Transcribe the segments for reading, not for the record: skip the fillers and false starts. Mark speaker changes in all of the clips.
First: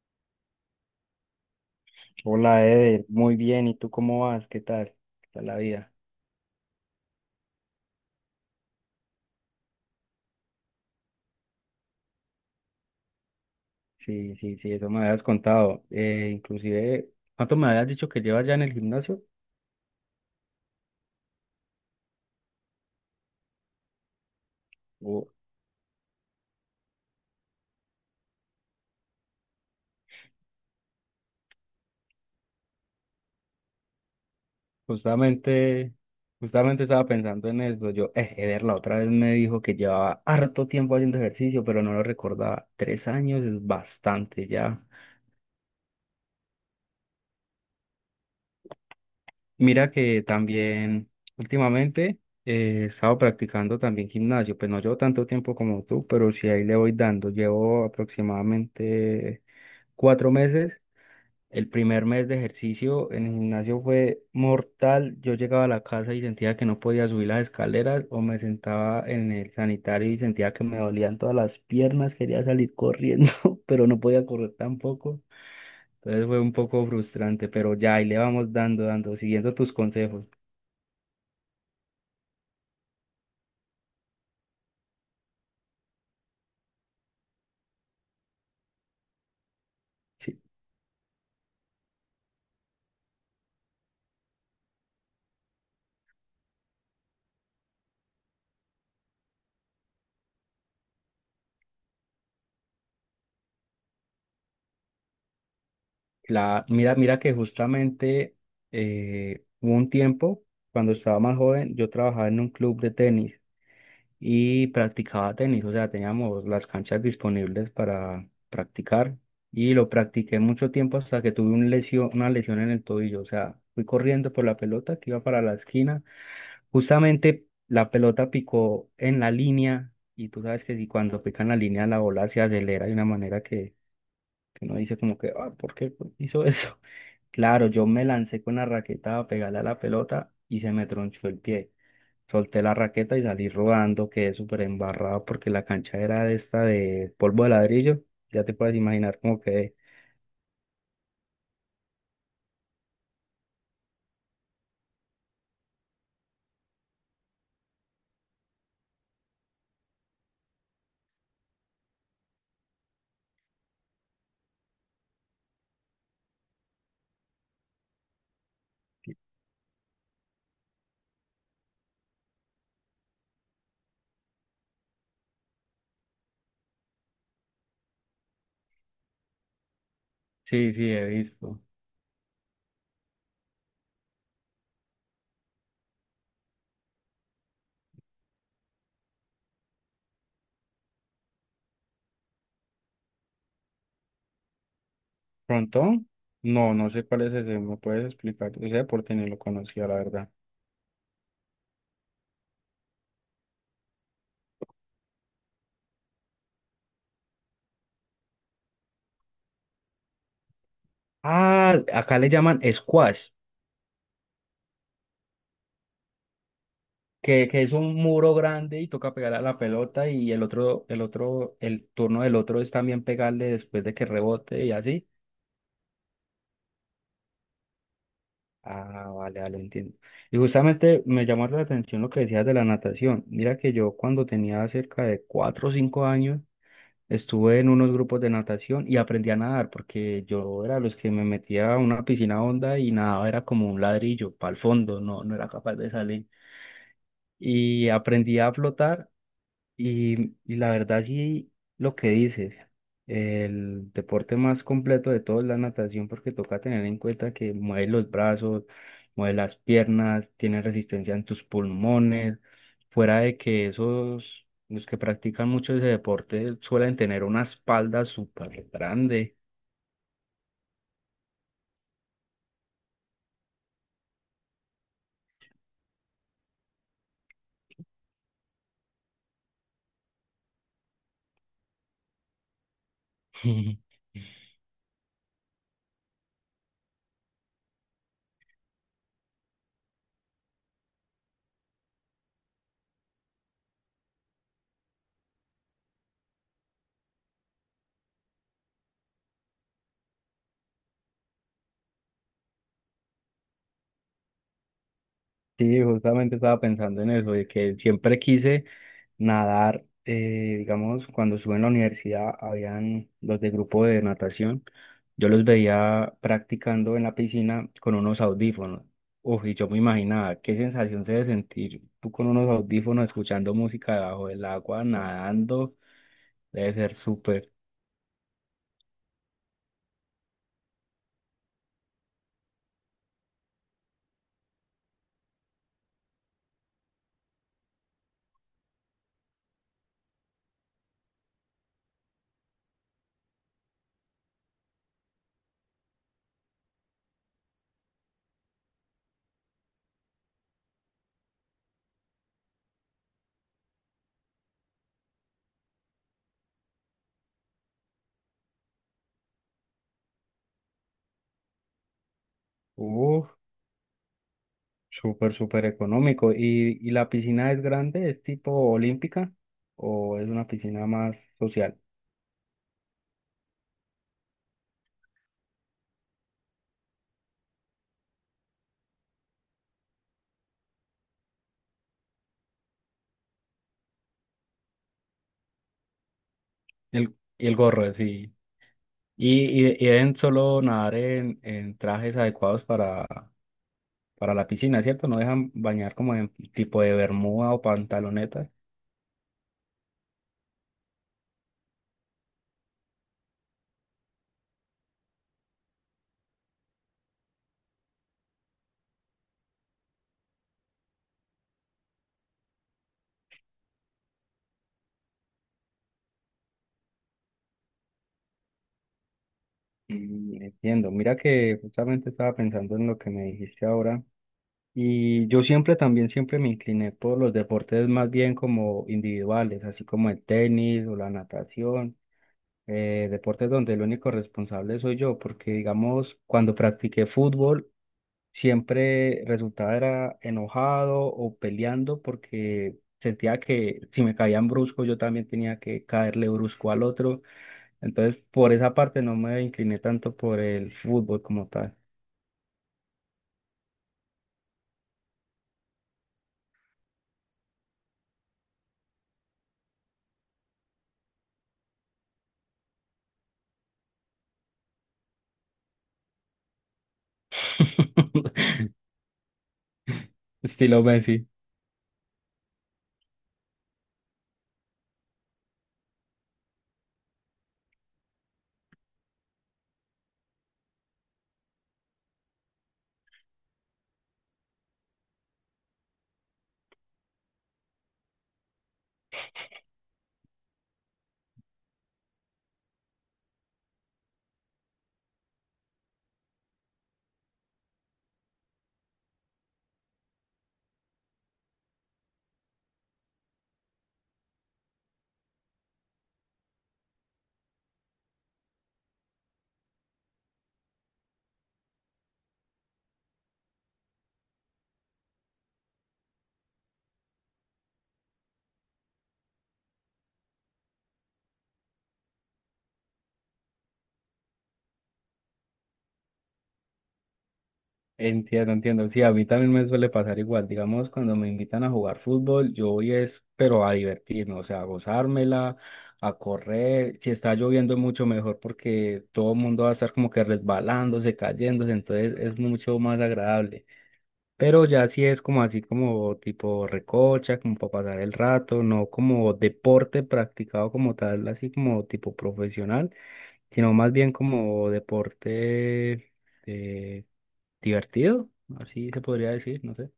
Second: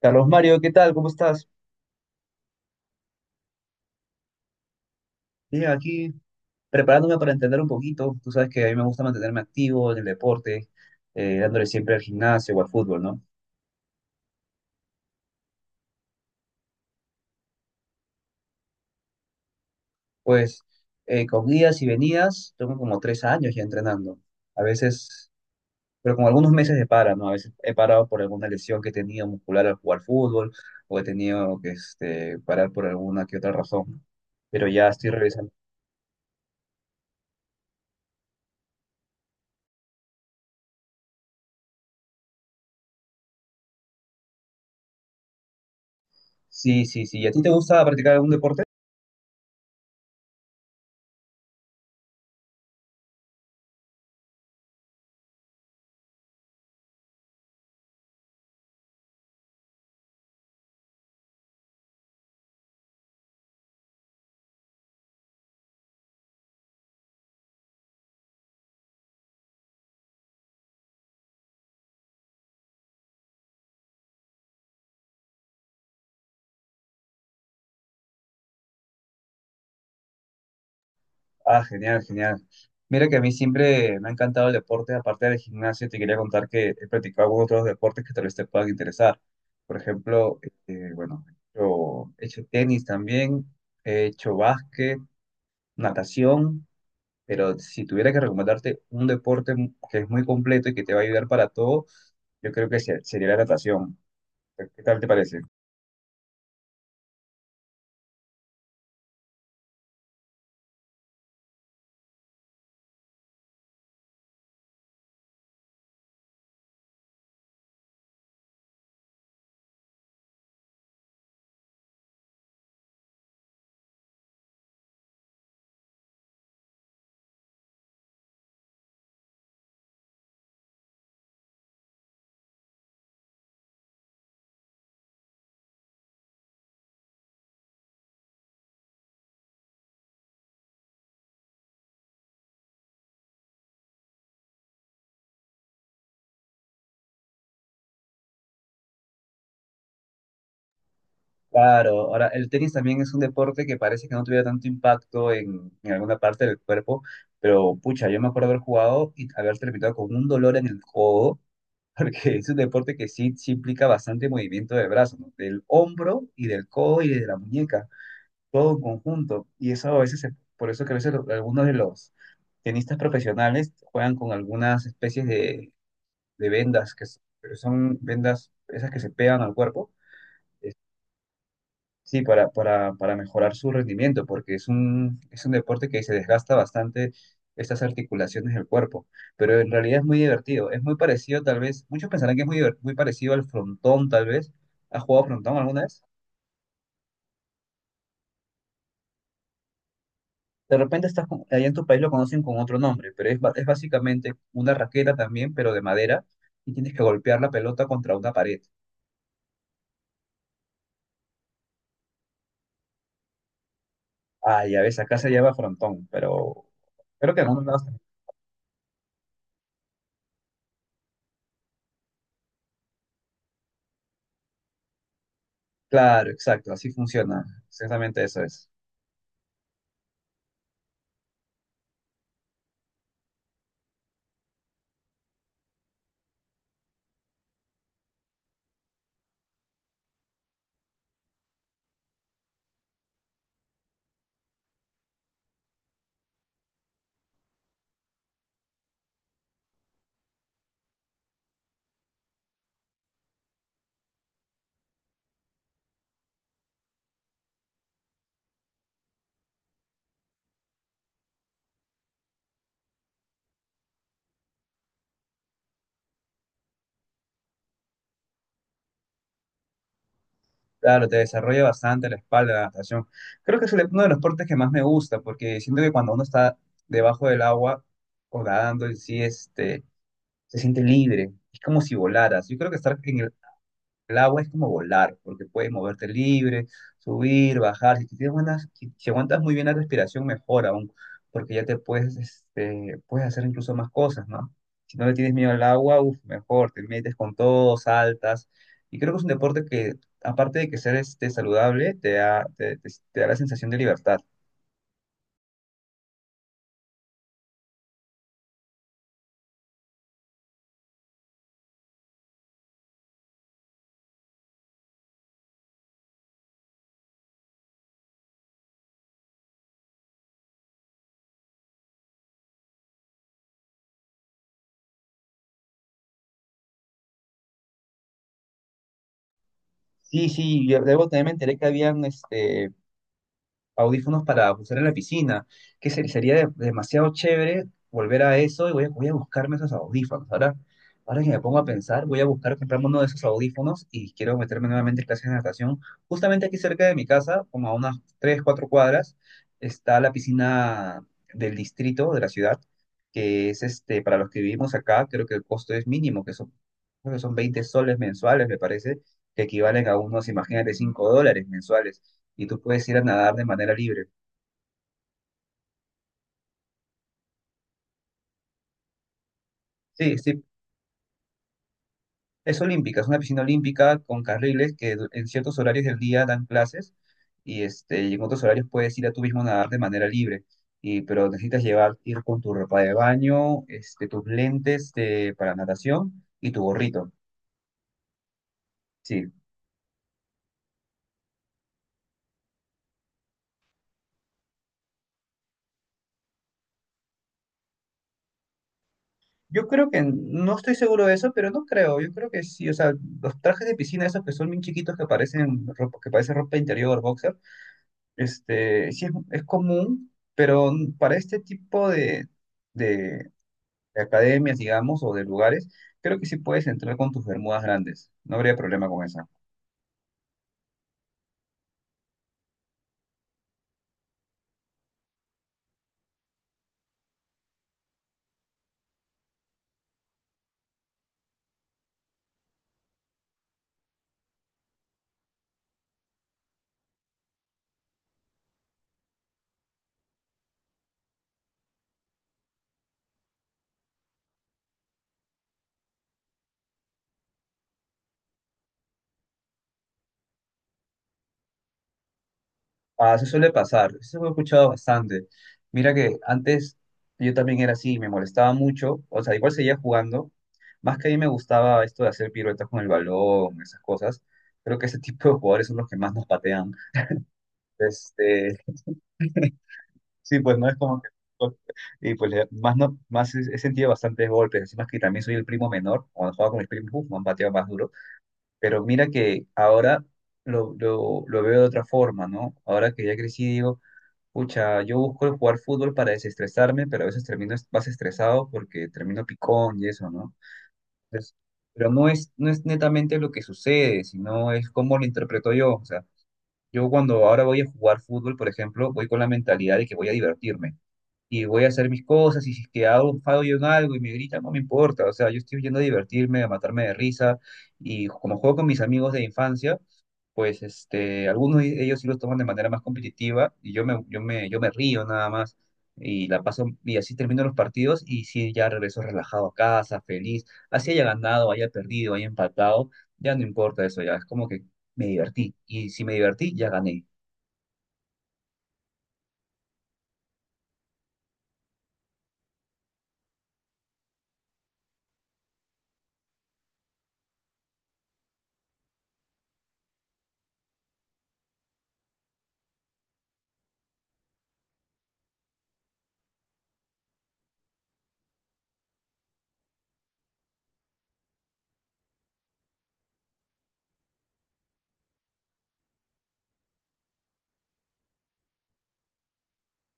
Speaker 1: Carlos Mario, ¿qué tal? ¿Cómo estás?
Speaker 2: Hola, Eder, muy bien. ¿Y tú cómo vas? ¿Qué tal? ¿Qué tal la
Speaker 1: Bien,
Speaker 2: vida?
Speaker 1: aquí preparándome para entender un poquito. Tú sabes que a mí me gusta mantenerme activo en el deporte, dándole siempre al gimnasio o al fútbol, ¿no?
Speaker 2: Sí, sí, sí, eso me habías contado. Inclusive, ¿cuánto me habías dicho que llevas ya en el gimnasio?
Speaker 1: Pues con idas y venidas, tengo como 3 años ya entrenando. A
Speaker 2: Oh,
Speaker 1: veces, pero con algunos meses de para, ¿no? A veces he parado por alguna lesión que he tenido muscular al jugar fútbol o he tenido que parar por alguna que otra razón, ¿no? Pero ya estoy regresando.
Speaker 2: justamente, justamente estaba pensando en eso. Eder la otra vez me dijo que llevaba harto tiempo haciendo ejercicio, pero no lo recordaba. 3 años es bastante ya.
Speaker 1: Sí, sí, sí. ¿Y a ti te gusta practicar algún deporte?
Speaker 2: Mira que también últimamente he estado practicando también gimnasio, pues no llevo tanto tiempo como tú, pero sí ahí le voy dando. Llevo aproximadamente 4 meses. El primer mes de ejercicio en el gimnasio fue mortal. Yo llegaba a la casa y sentía que no podía subir las escaleras o me sentaba en el sanitario y sentía que me dolían todas las piernas. Quería salir corriendo, pero no podía correr tampoco. Entonces fue un poco frustrante, pero ya ahí le vamos dando, siguiendo tus consejos.
Speaker 1: Ah, genial, genial. Mira que a mí siempre me ha encantado el deporte, aparte del gimnasio, te quería contar que he practicado algunos otros deportes que tal vez te puedan interesar. Por ejemplo,
Speaker 2: Sí.
Speaker 1: bueno, yo he hecho tenis también, he hecho básquet, natación, pero si tuviera que recomendarte un deporte que es muy completo y que te va a ayudar para todo, yo creo que sería la natación. ¿Qué tal te parece?
Speaker 2: Mira que justamente hubo un tiempo, cuando estaba más joven, yo trabajaba en un club de tenis y practicaba tenis, o sea, teníamos las canchas disponibles para practicar y lo practiqué mucho tiempo hasta que tuve un lesión, una lesión en el tobillo, o sea, fui corriendo por la pelota que iba para la esquina, justamente la pelota picó en la línea y tú sabes que si cuando pica en la línea la bola se acelera de una manera que uno dice como que, ah, ¿por qué hizo eso? Claro, yo me lancé con la raqueta a pegarle a la pelota y se me tronchó el pie. Solté la raqueta y salí rodando, quedé súper embarrado porque la cancha era de esta de polvo de ladrillo. Ya te puedes imaginar cómo quedé.
Speaker 1: Claro, ahora el tenis también es un deporte que parece que no tuviera tanto impacto en alguna parte del cuerpo, pero pucha, yo me acuerdo haber jugado y haber terminado con un dolor en el codo, porque es un deporte que sí, sí implica bastante movimiento del brazo, ¿no? Del hombro y del codo y de la muñeca, todo en conjunto. Y eso a veces, por eso que a veces algunos de los tenistas profesionales juegan con algunas especies de vendas, que son vendas esas que se pegan al cuerpo.
Speaker 2: Sí, sí, he visto.
Speaker 1: Sí, para mejorar su rendimiento, porque es un deporte que se desgasta bastante estas articulaciones del cuerpo, pero en realidad es muy divertido, es muy parecido tal vez, muchos pensarán que es muy, muy parecido al frontón tal vez, ¿has jugado frontón alguna vez?
Speaker 2: ¿Frontón? No, no sé cuál es ese, ¿me puedes explicar? Ese deporte ni lo conocía, la verdad.
Speaker 1: De repente allá en tu país lo conocen con otro nombre, pero es, es básicamente una raqueta también, pero de madera, y tienes que golpear la pelota contra una pared.
Speaker 2: Ah, acá le llaman squash,
Speaker 1: Ah, ya ves, acá se llama frontón, pero creo que en
Speaker 2: que
Speaker 1: algunos
Speaker 2: es
Speaker 1: lados
Speaker 2: un
Speaker 1: también.
Speaker 2: muro grande y toca pegarle a la pelota y el otro, el otro, el turno del otro es también pegarle después de que rebote y así.
Speaker 1: Claro, exacto, así funciona, exactamente eso es.
Speaker 2: Ah, vale, vale, entiendo. Y justamente me llamó la atención lo que decías de la natación. Mira que yo cuando tenía cerca de 4 o 5 años estuve en unos grupos de natación y aprendí a nadar porque yo era los que me metía a una piscina honda y nadaba era como un ladrillo para el fondo, no, no era capaz de salir. Y aprendí a flotar y la verdad sí, lo que dices, el deporte más completo de todos es la natación porque toca tener en cuenta que mueves los brazos, mueves las piernas, tienes resistencia en tus pulmones, fuera de que esos, los que practican mucho ese deporte suelen tener una espalda súper grande.
Speaker 1: Claro, te desarrolla bastante la espalda, la natación. Creo que uno de los deportes que más me gusta, porque siento que cuando uno está debajo del agua o nadando en sí, se siente libre. Es como si volaras. Yo creo que estar en el agua es como volar, porque puedes moverte libre, subir, bajar. Si, tienes buenas, si aguantas muy bien la respiración, mejor aún, porque ya te puedes, puedes hacer incluso más cosas, ¿no? Si no le tienes miedo al agua, uf, mejor, te metes con todo, saltas. Y creo que es un deporte que, aparte de que ser saludable, te da, te, te da la sensación de libertad.
Speaker 2: Sí, justamente estaba pensando en eso, de que siempre quise nadar, digamos, cuando estuve en la universidad, habían los de grupo de natación, yo los veía practicando en la piscina con unos audífonos. Uf, y yo me imaginaba qué sensación se debe sentir tú con unos audífonos escuchando música debajo del agua, nadando, debe ser súper,
Speaker 1: Sí, sí, yo debo también me enteré que habían audífonos para usar en la piscina, que sería demasiado chévere volver a eso y voy a, voy a buscarme esos audífonos. Ahora, ahora que me pongo a pensar, voy a buscar comprarme uno de esos audífonos y quiero meterme nuevamente en clases de natación. Justamente aquí cerca de mi casa, como a unas 3, 4 cuadras, está la piscina del distrito de la ciudad, que es para los que vivimos acá, creo que el costo es mínimo, que son, creo que son 20 soles mensuales, me parece, que equivalen a unos, imagínate, 5 dólares mensuales y tú puedes ir a nadar
Speaker 2: uf,
Speaker 1: de manera libre.
Speaker 2: súper, súper económico. Y la piscina es grande, es tipo olímpica
Speaker 1: Sí,
Speaker 2: o es
Speaker 1: sí,
Speaker 2: una piscina más social?
Speaker 1: es olímpica, es una piscina olímpica con carriles que en ciertos horarios del día dan clases y, y en otros horarios puedes ir a tú mismo a nadar de manera libre. Y, pero necesitas llevar, ir con tu ropa de baño, tus lentes para natación y tu gorrito.
Speaker 2: Y el gorro, sí.
Speaker 1: Sí,
Speaker 2: Y, y deben solo nadar en trajes adecuados para la piscina, ¿cierto? No dejan bañar como en tipo de bermuda o pantalonetas.
Speaker 1: yo creo que no estoy seguro de eso, pero no creo. Yo creo que sí, o sea, los trajes de piscina, esos que son bien chiquitos que parecen ropa interior, boxer. Sí, es común, pero para este tipo de, de- de academias, digamos, o de lugares, creo que sí puedes entrar con tus bermudas grandes. No habría problema con esa.
Speaker 2: Mm, entiendo. Mira que justamente estaba pensando en lo que me dijiste ahora. Y yo siempre también, siempre me incliné por los deportes más bien como individuales, así como el tenis o la natación. Deportes donde el único responsable soy yo, porque digamos, cuando practiqué fútbol, siempre resultaba era enojado o peleando porque sentía que si me caían brusco yo también tenía que caerle brusco al otro. Entonces, por esa parte no me incliné tanto por el fútbol como tal.
Speaker 1: Ah, eso suele pasar, eso lo he escuchado bastante. Mira que antes yo también era así, me molestaba mucho, o sea, igual seguía jugando, más que a mí me gustaba esto de hacer piruetas con el balón, esas cosas. Creo que ese tipo de jugadores son los que más nos patean. Este, Sí, pues no es
Speaker 2: Estilo
Speaker 1: como que...
Speaker 2: Messi.
Speaker 1: pues, y pues más, no, más he sentido bastantes golpes, encima que también soy el primo menor, cuando jugaba con mis primos, uf, me han pateado más duro, pero mira que ahora lo veo de otra forma, ¿no? Ahora que ya crecí digo, pucha, yo busco el jugar fútbol para desestresarme, pero a veces termino más estresado porque termino picón y eso, ¿no? Entonces, pero no es, no es netamente lo que sucede, sino es cómo lo interpreto yo, o sea, yo cuando ahora voy a jugar fútbol, por ejemplo, voy con la mentalidad de que voy a divertirme y voy a hacer mis cosas, y si es que hago un fallo en algo y me gritan, no me importa, o sea, yo estoy yendo a divertirme, a matarme de risa, y como juego con mis amigos de infancia, pues algunos de ellos sí los toman de manera más competitiva, y yo me río nada más, y la paso, y así termino los partidos, y sí, ya regreso relajado a casa, feliz, así haya ganado, haya perdido, haya empatado, ya no importa eso, ya es como que me divertí, y si me divertí, ya gané.
Speaker 2: Entiendo, entiendo. Sí, a mí también me suele pasar igual. Digamos, cuando me invitan a jugar fútbol, yo voy es, pero a divertirme, o sea, a gozármela, a correr. Si está lloviendo, mucho mejor porque todo el mundo va a estar como que resbalándose, cayéndose, entonces es mucho más agradable. Pero ya si es como así, como tipo recocha, como para pasar el rato, no como deporte practicado como tal, así como tipo profesional, sino más bien como deporte. eh, divertido, así se podría decir, no sé.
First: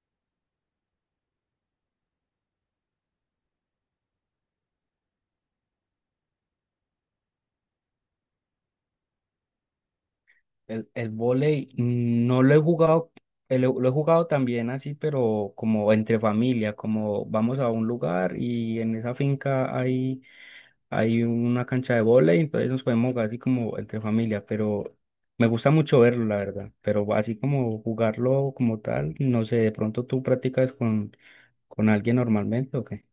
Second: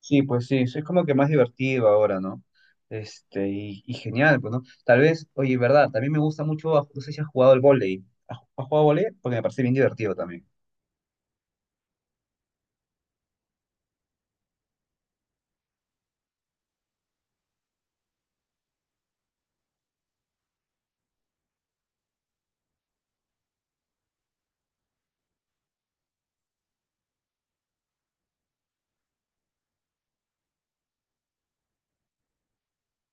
Speaker 1: Sí, pues sí, sí, es como que más divertido ahora, ¿no? Y, y genial, pues, ¿no? Tal vez, oye, verdad, también me gusta mucho, ah, no sé si has jugado el vóley. ¿ has jugado vóley? Porque me parece bien divertido también.
Speaker 2: El vóley, no lo he jugado, lo he jugado también así, pero como entre familia, como vamos a un lugar y en esa finca hay, hay una cancha de vóley, entonces nos podemos jugar así como entre familia, pero me gusta mucho verlo, la verdad, pero así como jugarlo como tal, no sé, de pronto tú practicas con alguien normalmente o qué.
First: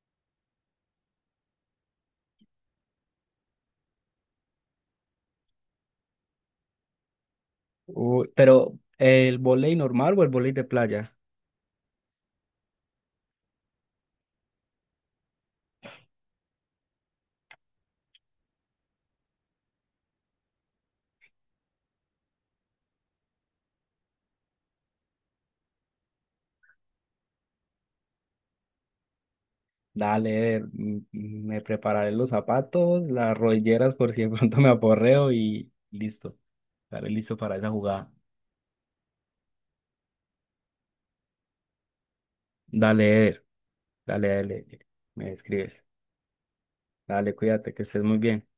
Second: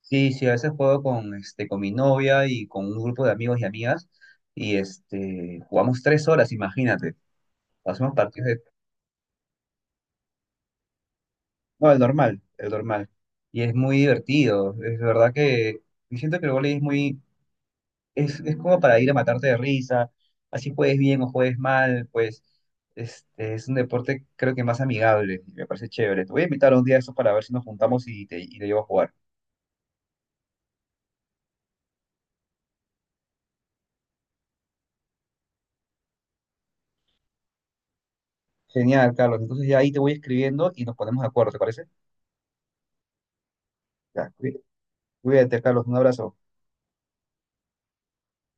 Speaker 1: Sí, sí, a veces juego con, con mi novia y con un grupo de amigos y amigas, y jugamos 3 horas, imagínate. Hacemos
Speaker 2: Uy,
Speaker 1: partidos de...
Speaker 2: pero el vóley normal o el vóley de playa.
Speaker 1: No, el normal, el normal. Y es muy divertido, es verdad que... Yo siento que el vóley es muy, es como para ir a matarte de risa, así juegues bien o juegues mal, pues es un deporte creo que más amigable, y me parece chévere. Te voy a invitar un día a eso para ver si nos juntamos y y te llevo a jugar.
Speaker 2: Dale, me prepararé los zapatos, las rodilleras por si de pronto me aporreo y listo. Estaré listo para esa jugada.
Speaker 1: Genial, Carlos. Entonces ya ahí te voy escribiendo y nos ponemos de acuerdo, ¿te parece?
Speaker 2: Dale, Eder, dale,
Speaker 1: Ya,
Speaker 2: dale, me
Speaker 1: cuídate,
Speaker 2: escribes.
Speaker 1: Carlos. Un abrazo.
Speaker 2: Dale, cuídate, que estés muy bien.